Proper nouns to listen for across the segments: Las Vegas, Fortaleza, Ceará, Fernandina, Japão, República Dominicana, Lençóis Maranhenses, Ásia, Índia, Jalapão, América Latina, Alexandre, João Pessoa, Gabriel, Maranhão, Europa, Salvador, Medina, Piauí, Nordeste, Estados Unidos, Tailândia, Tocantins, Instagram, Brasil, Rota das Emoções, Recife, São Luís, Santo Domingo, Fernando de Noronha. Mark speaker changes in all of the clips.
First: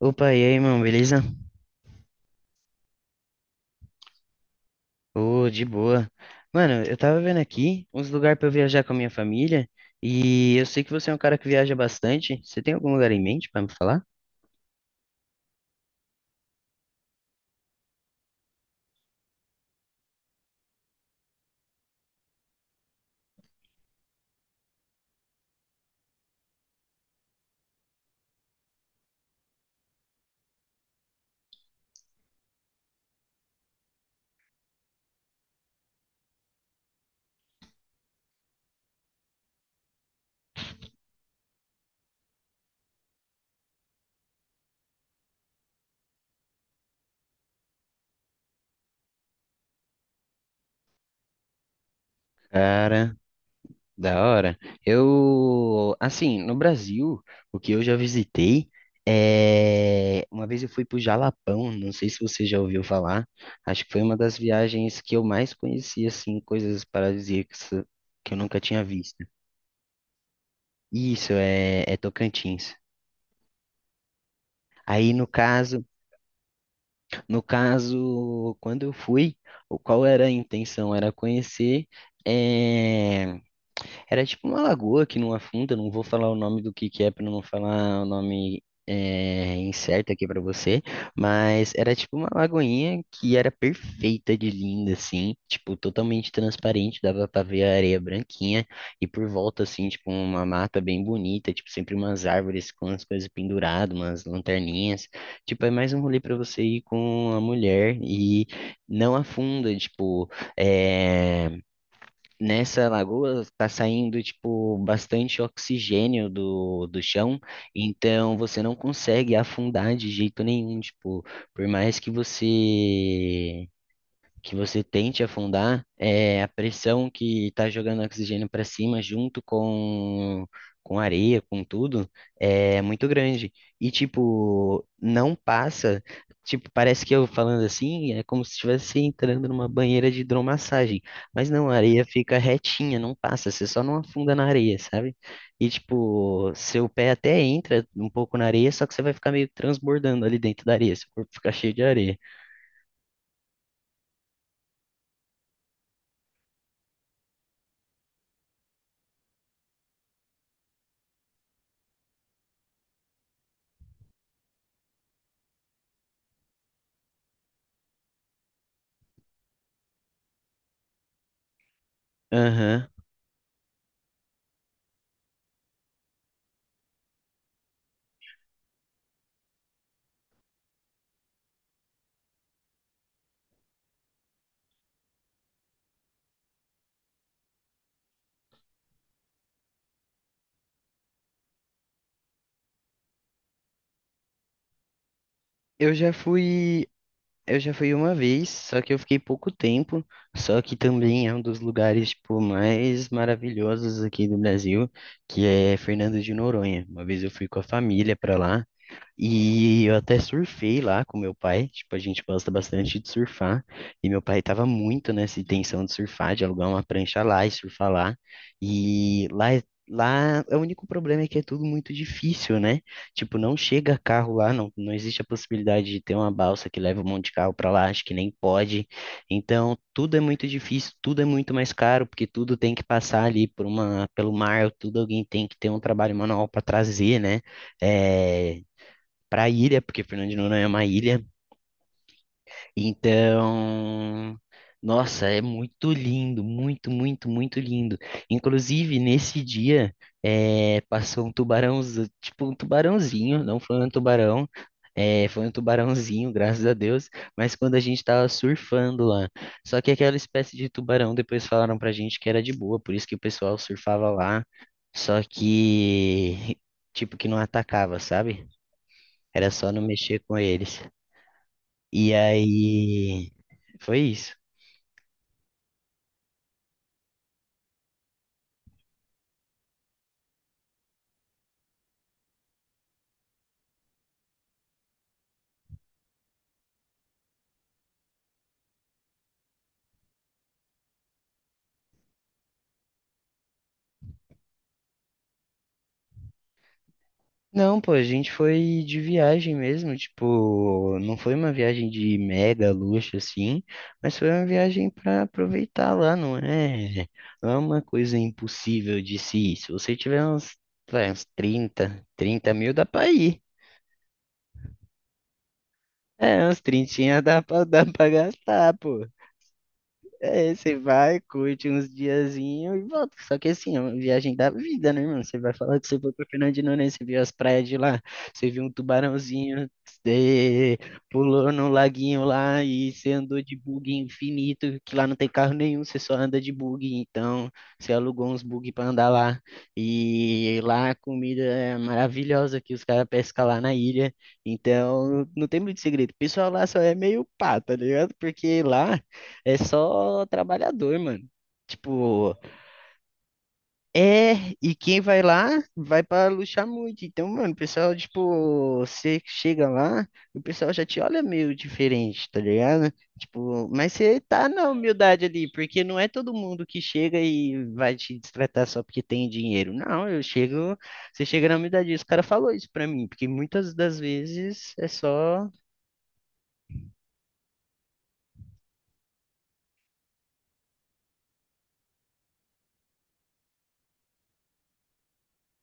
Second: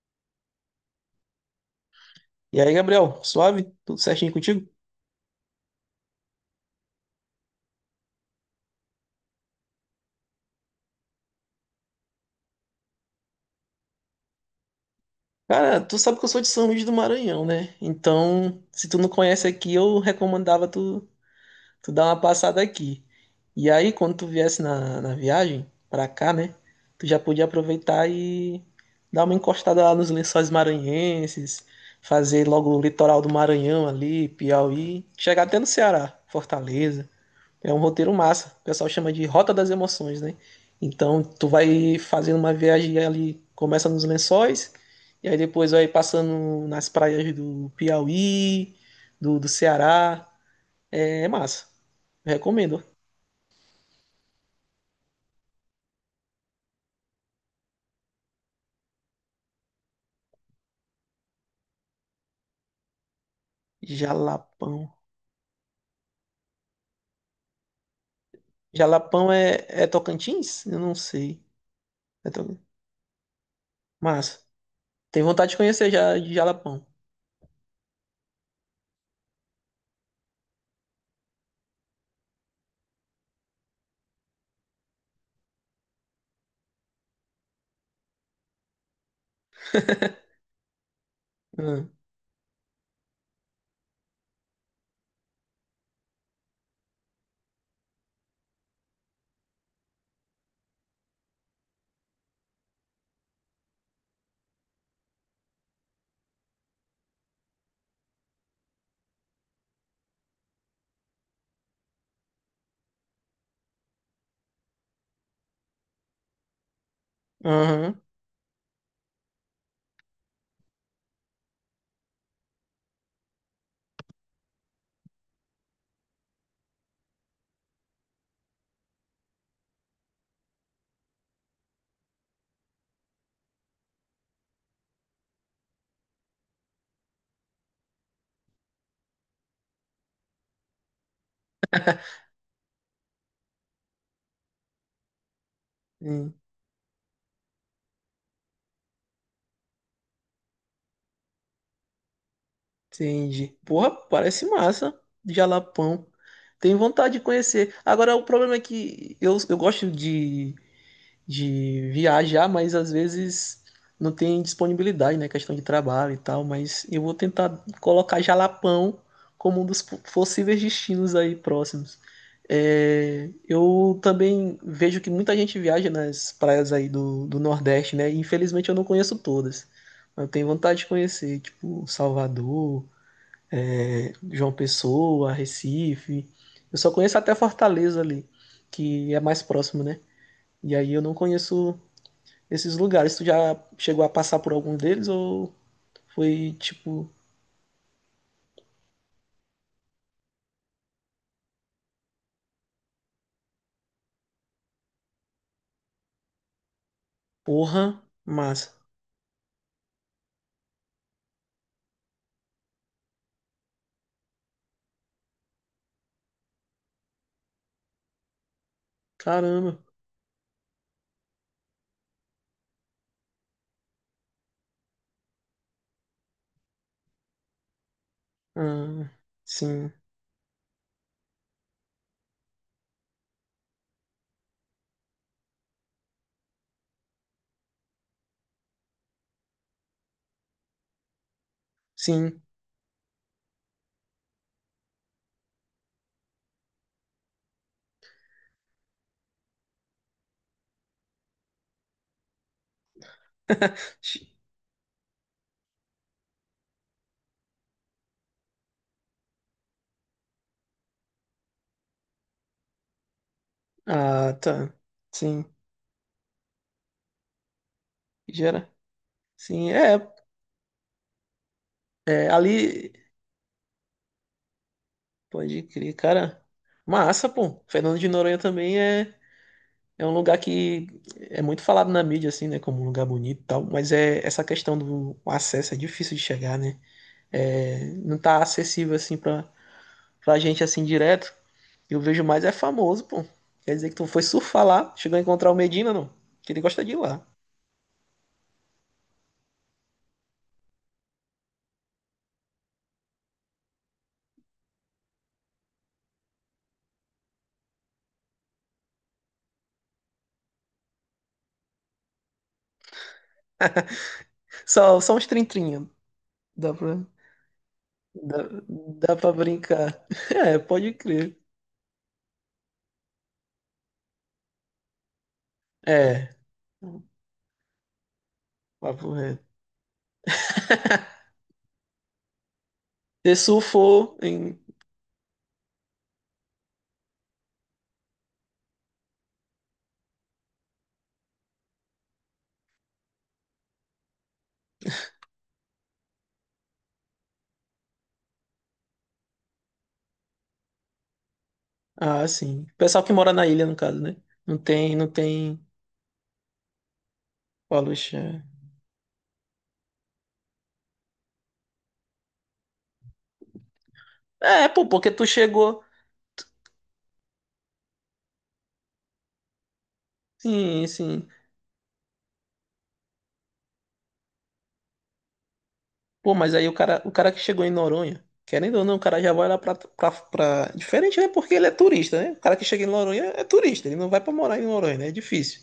Speaker 1: Opa, e aí, mano, beleza?
Speaker 2: E aí, Gabriel, suave? Tudo certinho contigo?
Speaker 1: Ô, de boa. Mano, eu tava vendo aqui uns lugares pra eu viajar com a minha família e eu sei que você é um cara que viaja bastante. Você tem algum lugar em mente pra me falar?
Speaker 2: Cara, tu sabe que eu sou de São Luís do Maranhão, né? Então, se tu não conhece aqui, eu recomendava tu, tu dar uma passada aqui. E aí, quando tu viesse na viagem pra cá, né? Tu já podia aproveitar e dar uma encostada lá nos lençóis maranhenses, fazer logo o litoral do Maranhão ali, Piauí, chegar até no Ceará, Fortaleza. É um roteiro massa. O pessoal chama de Rota das Emoções, né? Então, tu vai fazendo uma viagem ali, começa nos Lençóis, e aí depois vai passando nas praias do Piauí, do Ceará. É, é massa. Recomendo.
Speaker 1: Cara, da hora. Eu, assim, no Brasil, o que eu já visitei é. Uma vez eu fui pro Jalapão, não sei se você já ouviu falar. Acho que foi uma das
Speaker 2: Jalapão.
Speaker 1: viagens que eu mais conheci, assim, coisas paradisíacas que eu nunca tinha visto.
Speaker 2: Jalapão é, é Tocantins? Eu não
Speaker 1: Isso,
Speaker 2: sei.
Speaker 1: é, é
Speaker 2: É Toc-
Speaker 1: Tocantins.
Speaker 2: Massa.
Speaker 1: Aí no
Speaker 2: Tenho vontade de
Speaker 1: caso,
Speaker 2: conhecer já de Jalapão.
Speaker 1: no caso, quando eu fui, qual era a intenção? Era conhecer, eh, era tipo uma lagoa que não afunda, não vou falar o nome do que é para não falar o nome é, incerto aqui para você, mas
Speaker 2: Hum.
Speaker 1: era tipo uma lagoinha que era perfeita de linda, assim, tipo totalmente transparente, dava para ver a areia branquinha e por volta, assim, tipo uma mata bem bonita, tipo sempre umas árvores com as coisas penduradas, umas lanterninhas, tipo é mais um rolê para você ir com a mulher e não afunda, tipo, é. Nessa lagoa está saindo tipo bastante oxigênio do chão,
Speaker 2: Aham.
Speaker 1: então você não consegue afundar de jeito nenhum, tipo, por mais que você tente afundar, é a pressão que está jogando oxigênio para cima junto com areia, com tudo, é muito grande. E, tipo, não passa. Tipo, parece que eu falando assim, é como se estivesse entrando numa banheira de hidromassagem. Mas não, a areia fica retinha, não passa, você só não afunda na areia, sabe? E,
Speaker 2: Hum.
Speaker 1: tipo, seu pé até entra um pouco na areia, só que você vai ficar meio transbordando ali dentro da areia, seu corpo fica cheio de areia.
Speaker 2: Entendi. Porra, parece massa. Jalapão. Tenho vontade de conhecer. Agora, o problema é que eu gosto de viajar, mas às vezes não tem disponibilidade, né? Questão de trabalho e tal. Mas eu vou tentar colocar Jalapão como um dos possíveis destinos aí próximos.
Speaker 1: Aham.
Speaker 2: É, eu também vejo que muita gente viaja nas praias aí do Nordeste, né? Infelizmente eu não conheço todas. Mas eu tenho vontade de conhecer, tipo, Salvador. João Pessoa, Recife. Eu só conheço até Fortaleza ali, que é mais próximo, né? E aí eu não conheço esses lugares. Tu já chegou a passar por algum deles ou
Speaker 1: Eu já
Speaker 2: foi
Speaker 1: fui.
Speaker 2: tipo,
Speaker 1: Eu já fui uma vez, só que eu fiquei pouco tempo, só que também é um dos lugares, tipo, mais maravilhosos aqui do Brasil, que é Fernando de Noronha. Uma vez eu fui com a
Speaker 2: porra,
Speaker 1: família pra lá,
Speaker 2: massa.
Speaker 1: e eu até surfei lá com meu pai, tipo, a gente gosta bastante de surfar, e meu pai tava muito nessa intenção de surfar, de alugar uma prancha lá e surfar lá, e
Speaker 2: Caramba.
Speaker 1: lá é o único problema é que é tudo muito difícil, né? Tipo, não chega carro lá, não existe a possibilidade de ter uma balsa que leva um monte de carro pra lá, acho que nem pode,
Speaker 2: Ah,
Speaker 1: então
Speaker 2: sim,
Speaker 1: tudo é muito difícil, tudo é muito mais caro, porque tudo tem que passar ali por pelo mar, tudo alguém tem que ter um trabalho manual para trazer, né? eh, para ilha, porque Fernando de Noronha é uma ilha.
Speaker 2: sim.
Speaker 1: Então, nossa, é muito lindo, muito, muito, muito lindo. Inclusive, nesse dia, passou um tubarão, tipo um tubarãozinho, não foi um
Speaker 2: Chi-
Speaker 1: tubarão, foi um tubarãozinho, graças a Deus, mas quando a gente estava surfando lá. Só que aquela espécie de tubarão, depois falaram pra gente que era de boa, por isso que o pessoal surfava
Speaker 2: Ah,
Speaker 1: lá.
Speaker 2: tá.
Speaker 1: Só
Speaker 2: Sim.
Speaker 1: que, tipo, que não atacava, sabe?
Speaker 2: Gera.
Speaker 1: Era
Speaker 2: Sim,
Speaker 1: só não
Speaker 2: é,
Speaker 1: mexer com eles. E
Speaker 2: é. Ali,
Speaker 1: aí, foi isso.
Speaker 2: pode crer, cara. Massa, pô. Fernando de Noronha também é. É um lugar que é muito falado na mídia, assim, né? Como um lugar bonito e tal, mas é essa questão do acesso é difícil de chegar, né? É, não tá acessível, assim, pra, pra gente, assim, direto. Eu vejo mais é famoso, pô. Quer dizer que tu foi surfar lá, chegou a encontrar o Medina, não? Que ele gosta de ir lá.
Speaker 1: Não, pô, a gente foi de viagem mesmo, tipo, não foi uma viagem de mega luxo assim, mas foi uma viagem pra aproveitar lá, não é? Não é uma coisa impossível de se ir. Se você tiver uns trinta mil dá pra ir.
Speaker 2: Só, só uns trintrinha.
Speaker 1: É, uns
Speaker 2: Dá pra,
Speaker 1: 30 dá pra
Speaker 2: dá,
Speaker 1: gastar, pô.
Speaker 2: dá pra brincar.
Speaker 1: É,
Speaker 2: É,
Speaker 1: você
Speaker 2: pode
Speaker 1: vai,
Speaker 2: crer.
Speaker 1: curte uns diazinhos e volta. Só que assim, é uma viagem da vida, né, irmão? Você vai falar que você foi pra
Speaker 2: É,
Speaker 1: Fernandina, né? Você viu as praias de lá, você viu um
Speaker 2: papo reto.
Speaker 1: tubarãozinho, você pulou no laguinho lá e você
Speaker 2: Você
Speaker 1: andou de bug
Speaker 2: surfou em...
Speaker 1: infinito, que lá não tem carro nenhum, você só anda de bug. Então, você alugou uns bug pra andar lá. E lá a comida é maravilhosa que os caras pescam lá na ilha. Então, não tem muito segredo. O pessoal lá só é meio pá, tá ligado? Porque lá. É só trabalhador, mano.
Speaker 2: Ah,
Speaker 1: Tipo,
Speaker 2: sim. Pessoal que mora na ilha, no caso, né?
Speaker 1: é,
Speaker 2: Não
Speaker 1: e
Speaker 2: tem,
Speaker 1: quem
Speaker 2: não
Speaker 1: vai lá
Speaker 2: tem
Speaker 1: vai pra luxar muito. Então, mano, o
Speaker 2: O
Speaker 1: pessoal,
Speaker 2: Alexandre.
Speaker 1: tipo, você chega lá, o pessoal já te olha meio diferente, tá ligado? Tipo, mas você tá
Speaker 2: É, é,
Speaker 1: na
Speaker 2: pô, porque
Speaker 1: humildade
Speaker 2: tu
Speaker 1: ali, porque
Speaker 2: chegou.
Speaker 1: não é todo mundo que chega e vai te destratar só porque tem dinheiro. Não, eu chego,
Speaker 2: Sim,
Speaker 1: você
Speaker 2: sim.
Speaker 1: chega na humildade. Esse cara falou isso pra mim, porque muitas das vezes é só.
Speaker 2: Pô, mas aí o cara que chegou em Noronha, querendo ou não, o cara já vai lá pra, pra, pra- Diferente, né? Porque ele é turista, né? O cara que chega em Noronha é turista, ele não vai pra morar em Noronha, né? É difícil.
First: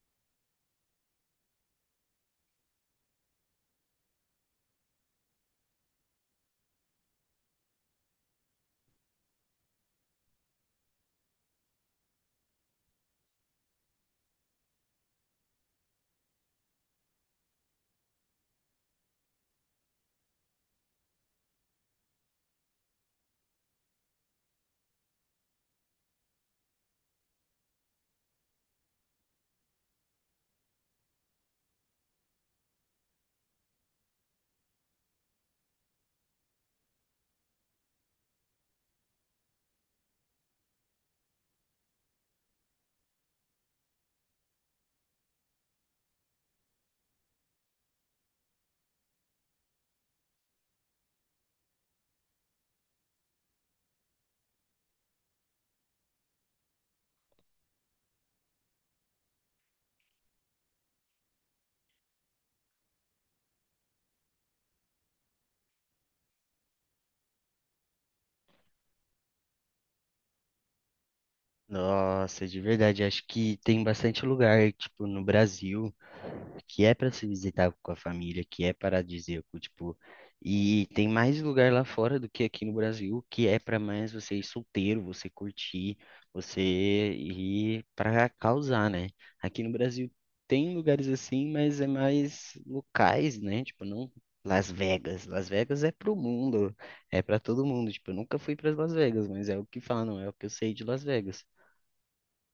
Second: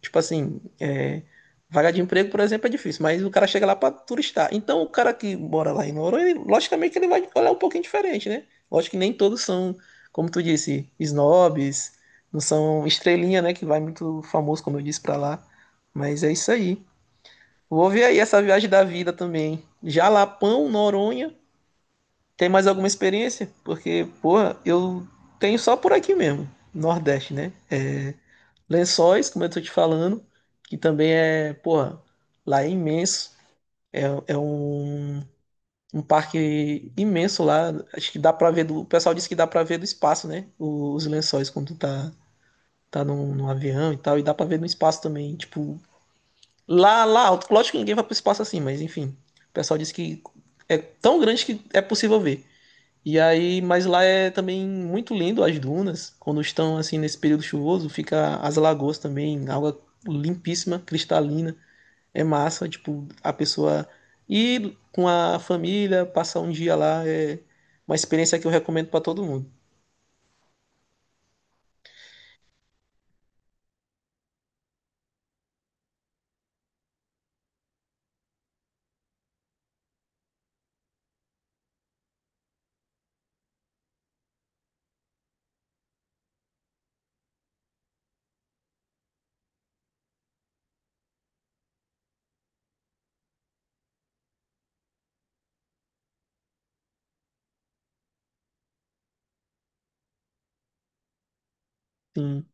Speaker 2: Tipo assim, é, vaga de emprego, por exemplo, é difícil, mas o cara chega lá para turistar. Então, o cara que mora lá em Noronha, ele- logicamente que ele vai olhar um pouquinho diferente, né? Lógico que nem todos são, como tu disse, snobs, não são estrelinha, né? Que vai muito famoso, como eu disse, para lá. Mas é isso aí. Vou ver aí essa viagem da vida também. Jalapão, Noronha. Tem mais alguma experiência? Porque, porra, eu tenho só por aqui mesmo, Nordeste, né? É, Lençóis, como eu tô te falando, que também é, porra, lá é imenso. É, é um, um parque imenso lá. Acho que dá pra ver do. O pessoal disse que dá pra ver do espaço, né? O- Os lençóis quando tu tá, tá num, num avião e tal. E dá pra ver no espaço também. Tipo, lá, lá alto. Lógico que ninguém vai pro espaço assim, mas enfim. O pessoal disse que é tão grande que é possível ver. E aí, mas lá é também muito lindo as dunas, quando estão assim nesse período chuvoso, fica as lagoas também, água limpíssima, cristalina, é massa, tipo, a pessoa ir com a família, passar um dia lá é uma experiência que eu recomendo para todo mundo.
Speaker 1: Nossa, de verdade, acho que tem bastante lugar, tipo, no Brasil, que é para se visitar com a família, que é paradisíaco, tipo, e tem mais lugar lá fora do que aqui no Brasil, que é para mais você ir solteiro, você curtir, você ir para causar, né? Aqui no Brasil tem lugares assim, mas é mais locais, né? Tipo, não Las Vegas. Las Vegas é pro mundo, é para todo mundo. Tipo, eu nunca fui para Las Vegas, mas é o que falam, é o que eu sei de Las Vegas.
Speaker 2: Sim.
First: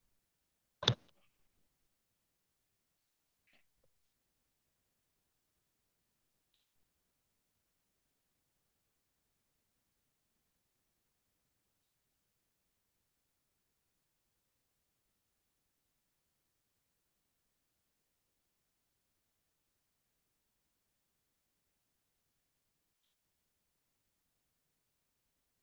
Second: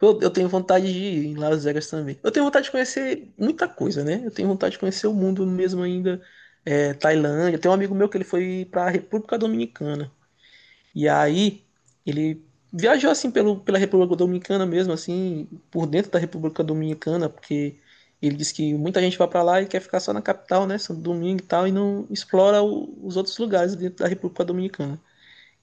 Speaker 2: Eu tenho vontade de ir em Las Vegas também. Eu tenho vontade de conhecer muita coisa, né? Eu tenho vontade de conhecer o mundo mesmo ainda, é, Tailândia. Tem um amigo meu que ele foi para a República Dominicana. E aí ele viajou assim pelo, pela República Dominicana mesmo, assim, por dentro da República Dominicana, porque ele disse que muita gente vai para lá e quer ficar só na capital, né, Santo Domingo e tal, e não explora o- os outros lugares dentro da República Dominicana.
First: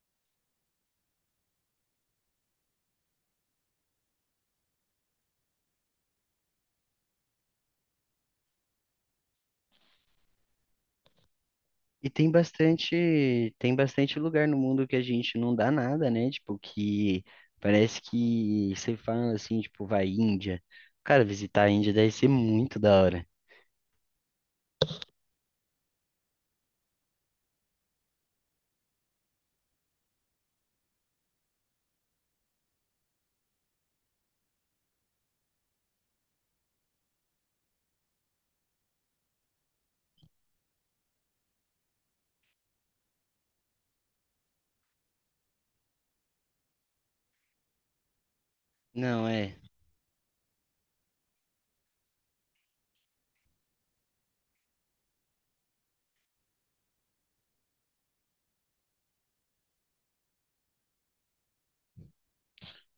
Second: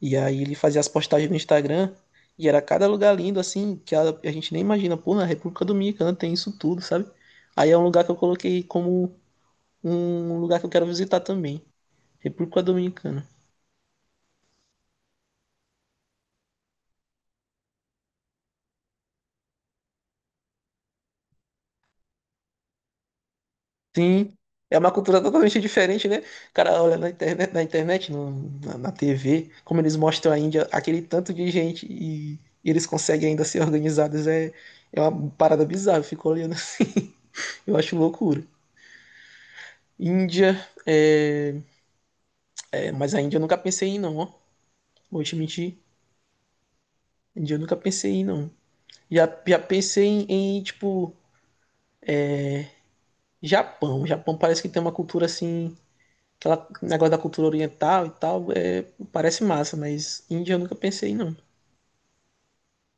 Speaker 2: E aí ele fazia as postagens no Instagram e era cada lugar lindo, assim, que a gente nem imagina, pô, na República Dominicana tem isso tudo, sabe? Aí é um lugar que eu coloquei como um lugar que eu quero visitar também,
Speaker 1: E
Speaker 2: República Dominicana.
Speaker 1: tem bastante lugar no mundo que a gente não dá nada, né? Tipo, que parece que você fala assim, tipo, vai Índia. Cara, visitar a Índia deve ser muito da hora.
Speaker 2: Sim, é uma cultura totalmente diferente, né? O cara olha na internet, no- na TV, como eles mostram a Índia, aquele tanto de gente e eles conseguem ainda ser organizados, é, é uma parada bizarra, eu fico olhando, assim, eu acho loucura. Índia, é, é, mas a Índia eu nunca pensei em ir, não, ó. Vou te mentir, Índia eu nunca pensei em ir, não.
Speaker 1: Não,
Speaker 2: Já,
Speaker 1: é.
Speaker 2: já pensei em, em, tipo, Japão. Japão parece que tem uma cultura assim, aquela negócio da cultura oriental e tal, é, parece massa, mas Índia eu nunca pensei, não.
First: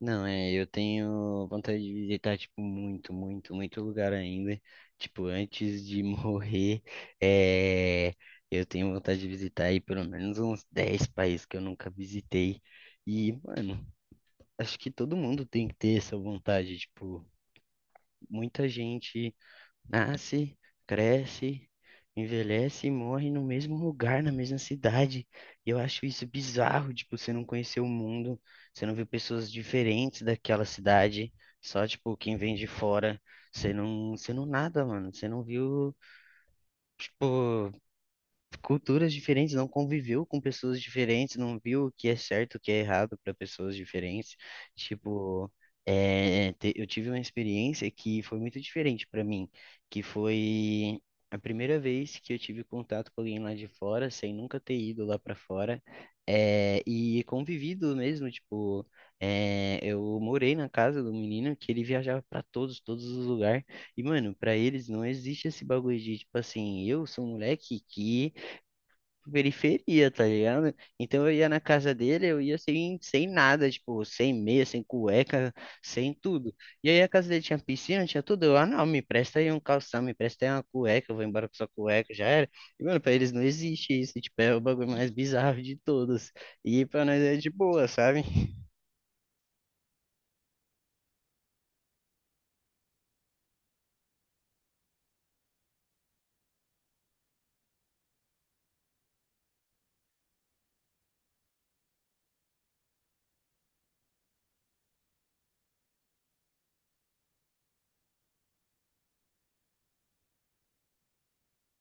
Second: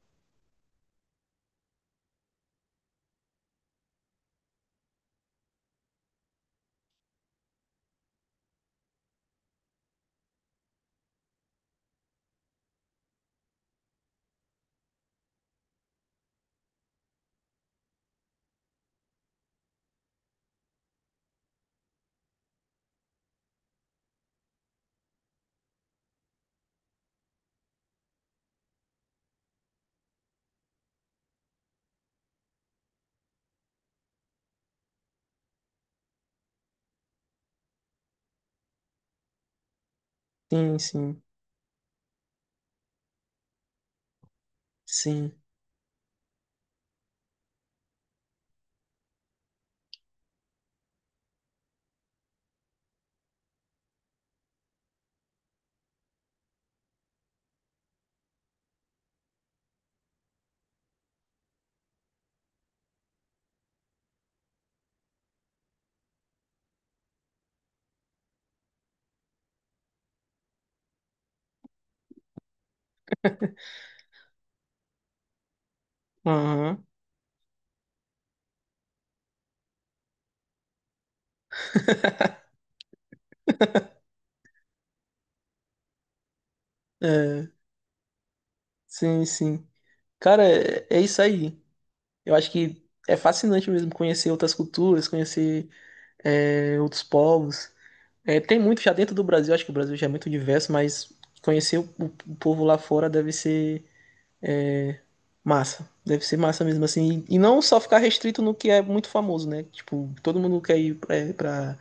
Speaker 1: Não, é. Eu tenho vontade de visitar, tipo, muito, muito, muito lugar ainda. Tipo, antes de morrer, é, eu tenho vontade de visitar aí pelo menos uns 10 países que eu nunca visitei. E, mano, acho que todo mundo tem que ter essa vontade, tipo. Muita gente nasce, cresce, envelhece e morre no mesmo lugar, na mesma cidade. E eu acho isso bizarro, tipo, você não conhecer o mundo, você não viu pessoas diferentes daquela cidade, só, tipo, quem vem de fora. Você não nada, mano. Você não viu, tipo, culturas diferentes, não conviveu com
Speaker 2: Sim,
Speaker 1: pessoas
Speaker 2: sim,
Speaker 1: diferentes, não viu o que é certo, o que é errado para pessoas diferentes.
Speaker 2: sim.
Speaker 1: Tipo, é, eu tive uma experiência que foi muito diferente para mim, que foi a primeira vez que eu tive contato com alguém lá de fora, sem nunca ter ido lá para fora, é, e convivido mesmo, tipo, é, eu morei na casa do menino que ele viajava para todos, todos os lugares. E, mano, pra eles não existe esse bagulho de, tipo assim, eu sou um moleque que periferia, tá ligado? Então eu ia na casa dele, eu ia sem nada, tipo, sem meia, sem cueca, sem tudo.
Speaker 2: Aham.
Speaker 1: E aí a casa dele tinha piscina, tinha tudo. Eu, ah, não, me presta aí um calção, me presta aí uma cueca, eu vou embora com sua cueca, já era. E, mano, pra eles não existe isso, tipo, é o bagulho mais bizarro de todos. E pra nós é
Speaker 2: É,
Speaker 1: de boa, sabe?
Speaker 2: sim, sim. Cara, é, é isso aí. Eu acho que é fascinante mesmo conhecer outras culturas, conhecer é, outros povos. É, tem muito já dentro do Brasil, acho que o Brasil já é muito diverso, mas conhecer o povo lá fora deve ser. Massa. Deve ser massa mesmo assim. E não só ficar restrito no que é muito famoso, né? Tipo, todo mundo quer ir pra, pra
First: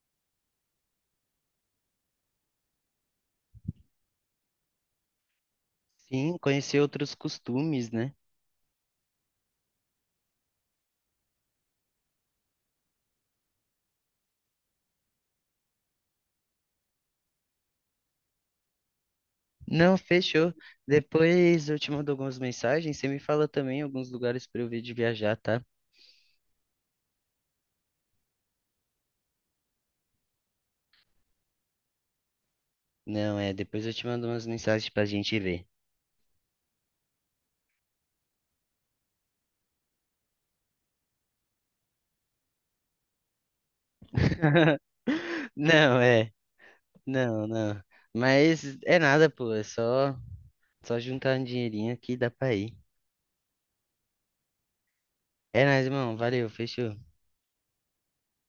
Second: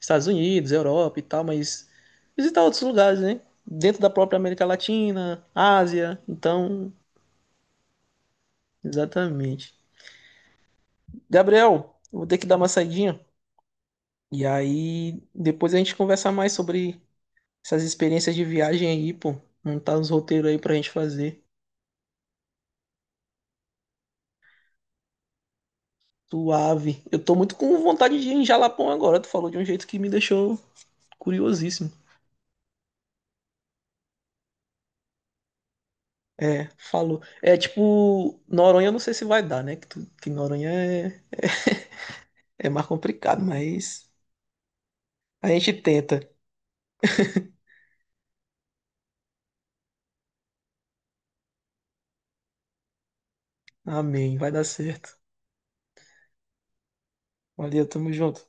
Speaker 2: Estados Unidos, Europa e tal, mas visitar outros lugares, né? Dentro da própria América Latina, Ásia.
Speaker 1: Sim, conhecer
Speaker 2: Então,
Speaker 1: outros costumes, né?
Speaker 2: exatamente. Gabriel, eu vou ter que dar uma saidinha. E aí, depois a gente conversa mais sobre essas experiências de viagem aí, pô.
Speaker 1: Não,
Speaker 2: Montar uns roteiros
Speaker 1: fechou.
Speaker 2: aí pra gente fazer.
Speaker 1: Depois eu te mando algumas mensagens, você me fala também alguns lugares pra eu ver de viajar, tá?
Speaker 2: Suave. Eu tô muito com vontade de ir em Jalapão agora. Tu falou de um jeito que me deixou curiosíssimo.
Speaker 1: Não, é, depois eu te mando umas mensagens pra gente ver.
Speaker 2: É, falou. É tipo, Noronha eu não sei se vai dar, né? Que, tu- que Noronha é, é mais complicado, mas a gente
Speaker 1: Não,
Speaker 2: tenta.
Speaker 1: é, não, não. Mas é nada, pô, é só juntar um dinheirinho aqui e dá pra ir.
Speaker 2: Amém, vai dar certo.
Speaker 1: É nóis, irmão, valeu, fechou.
Speaker 2: Valeu, tamo junto.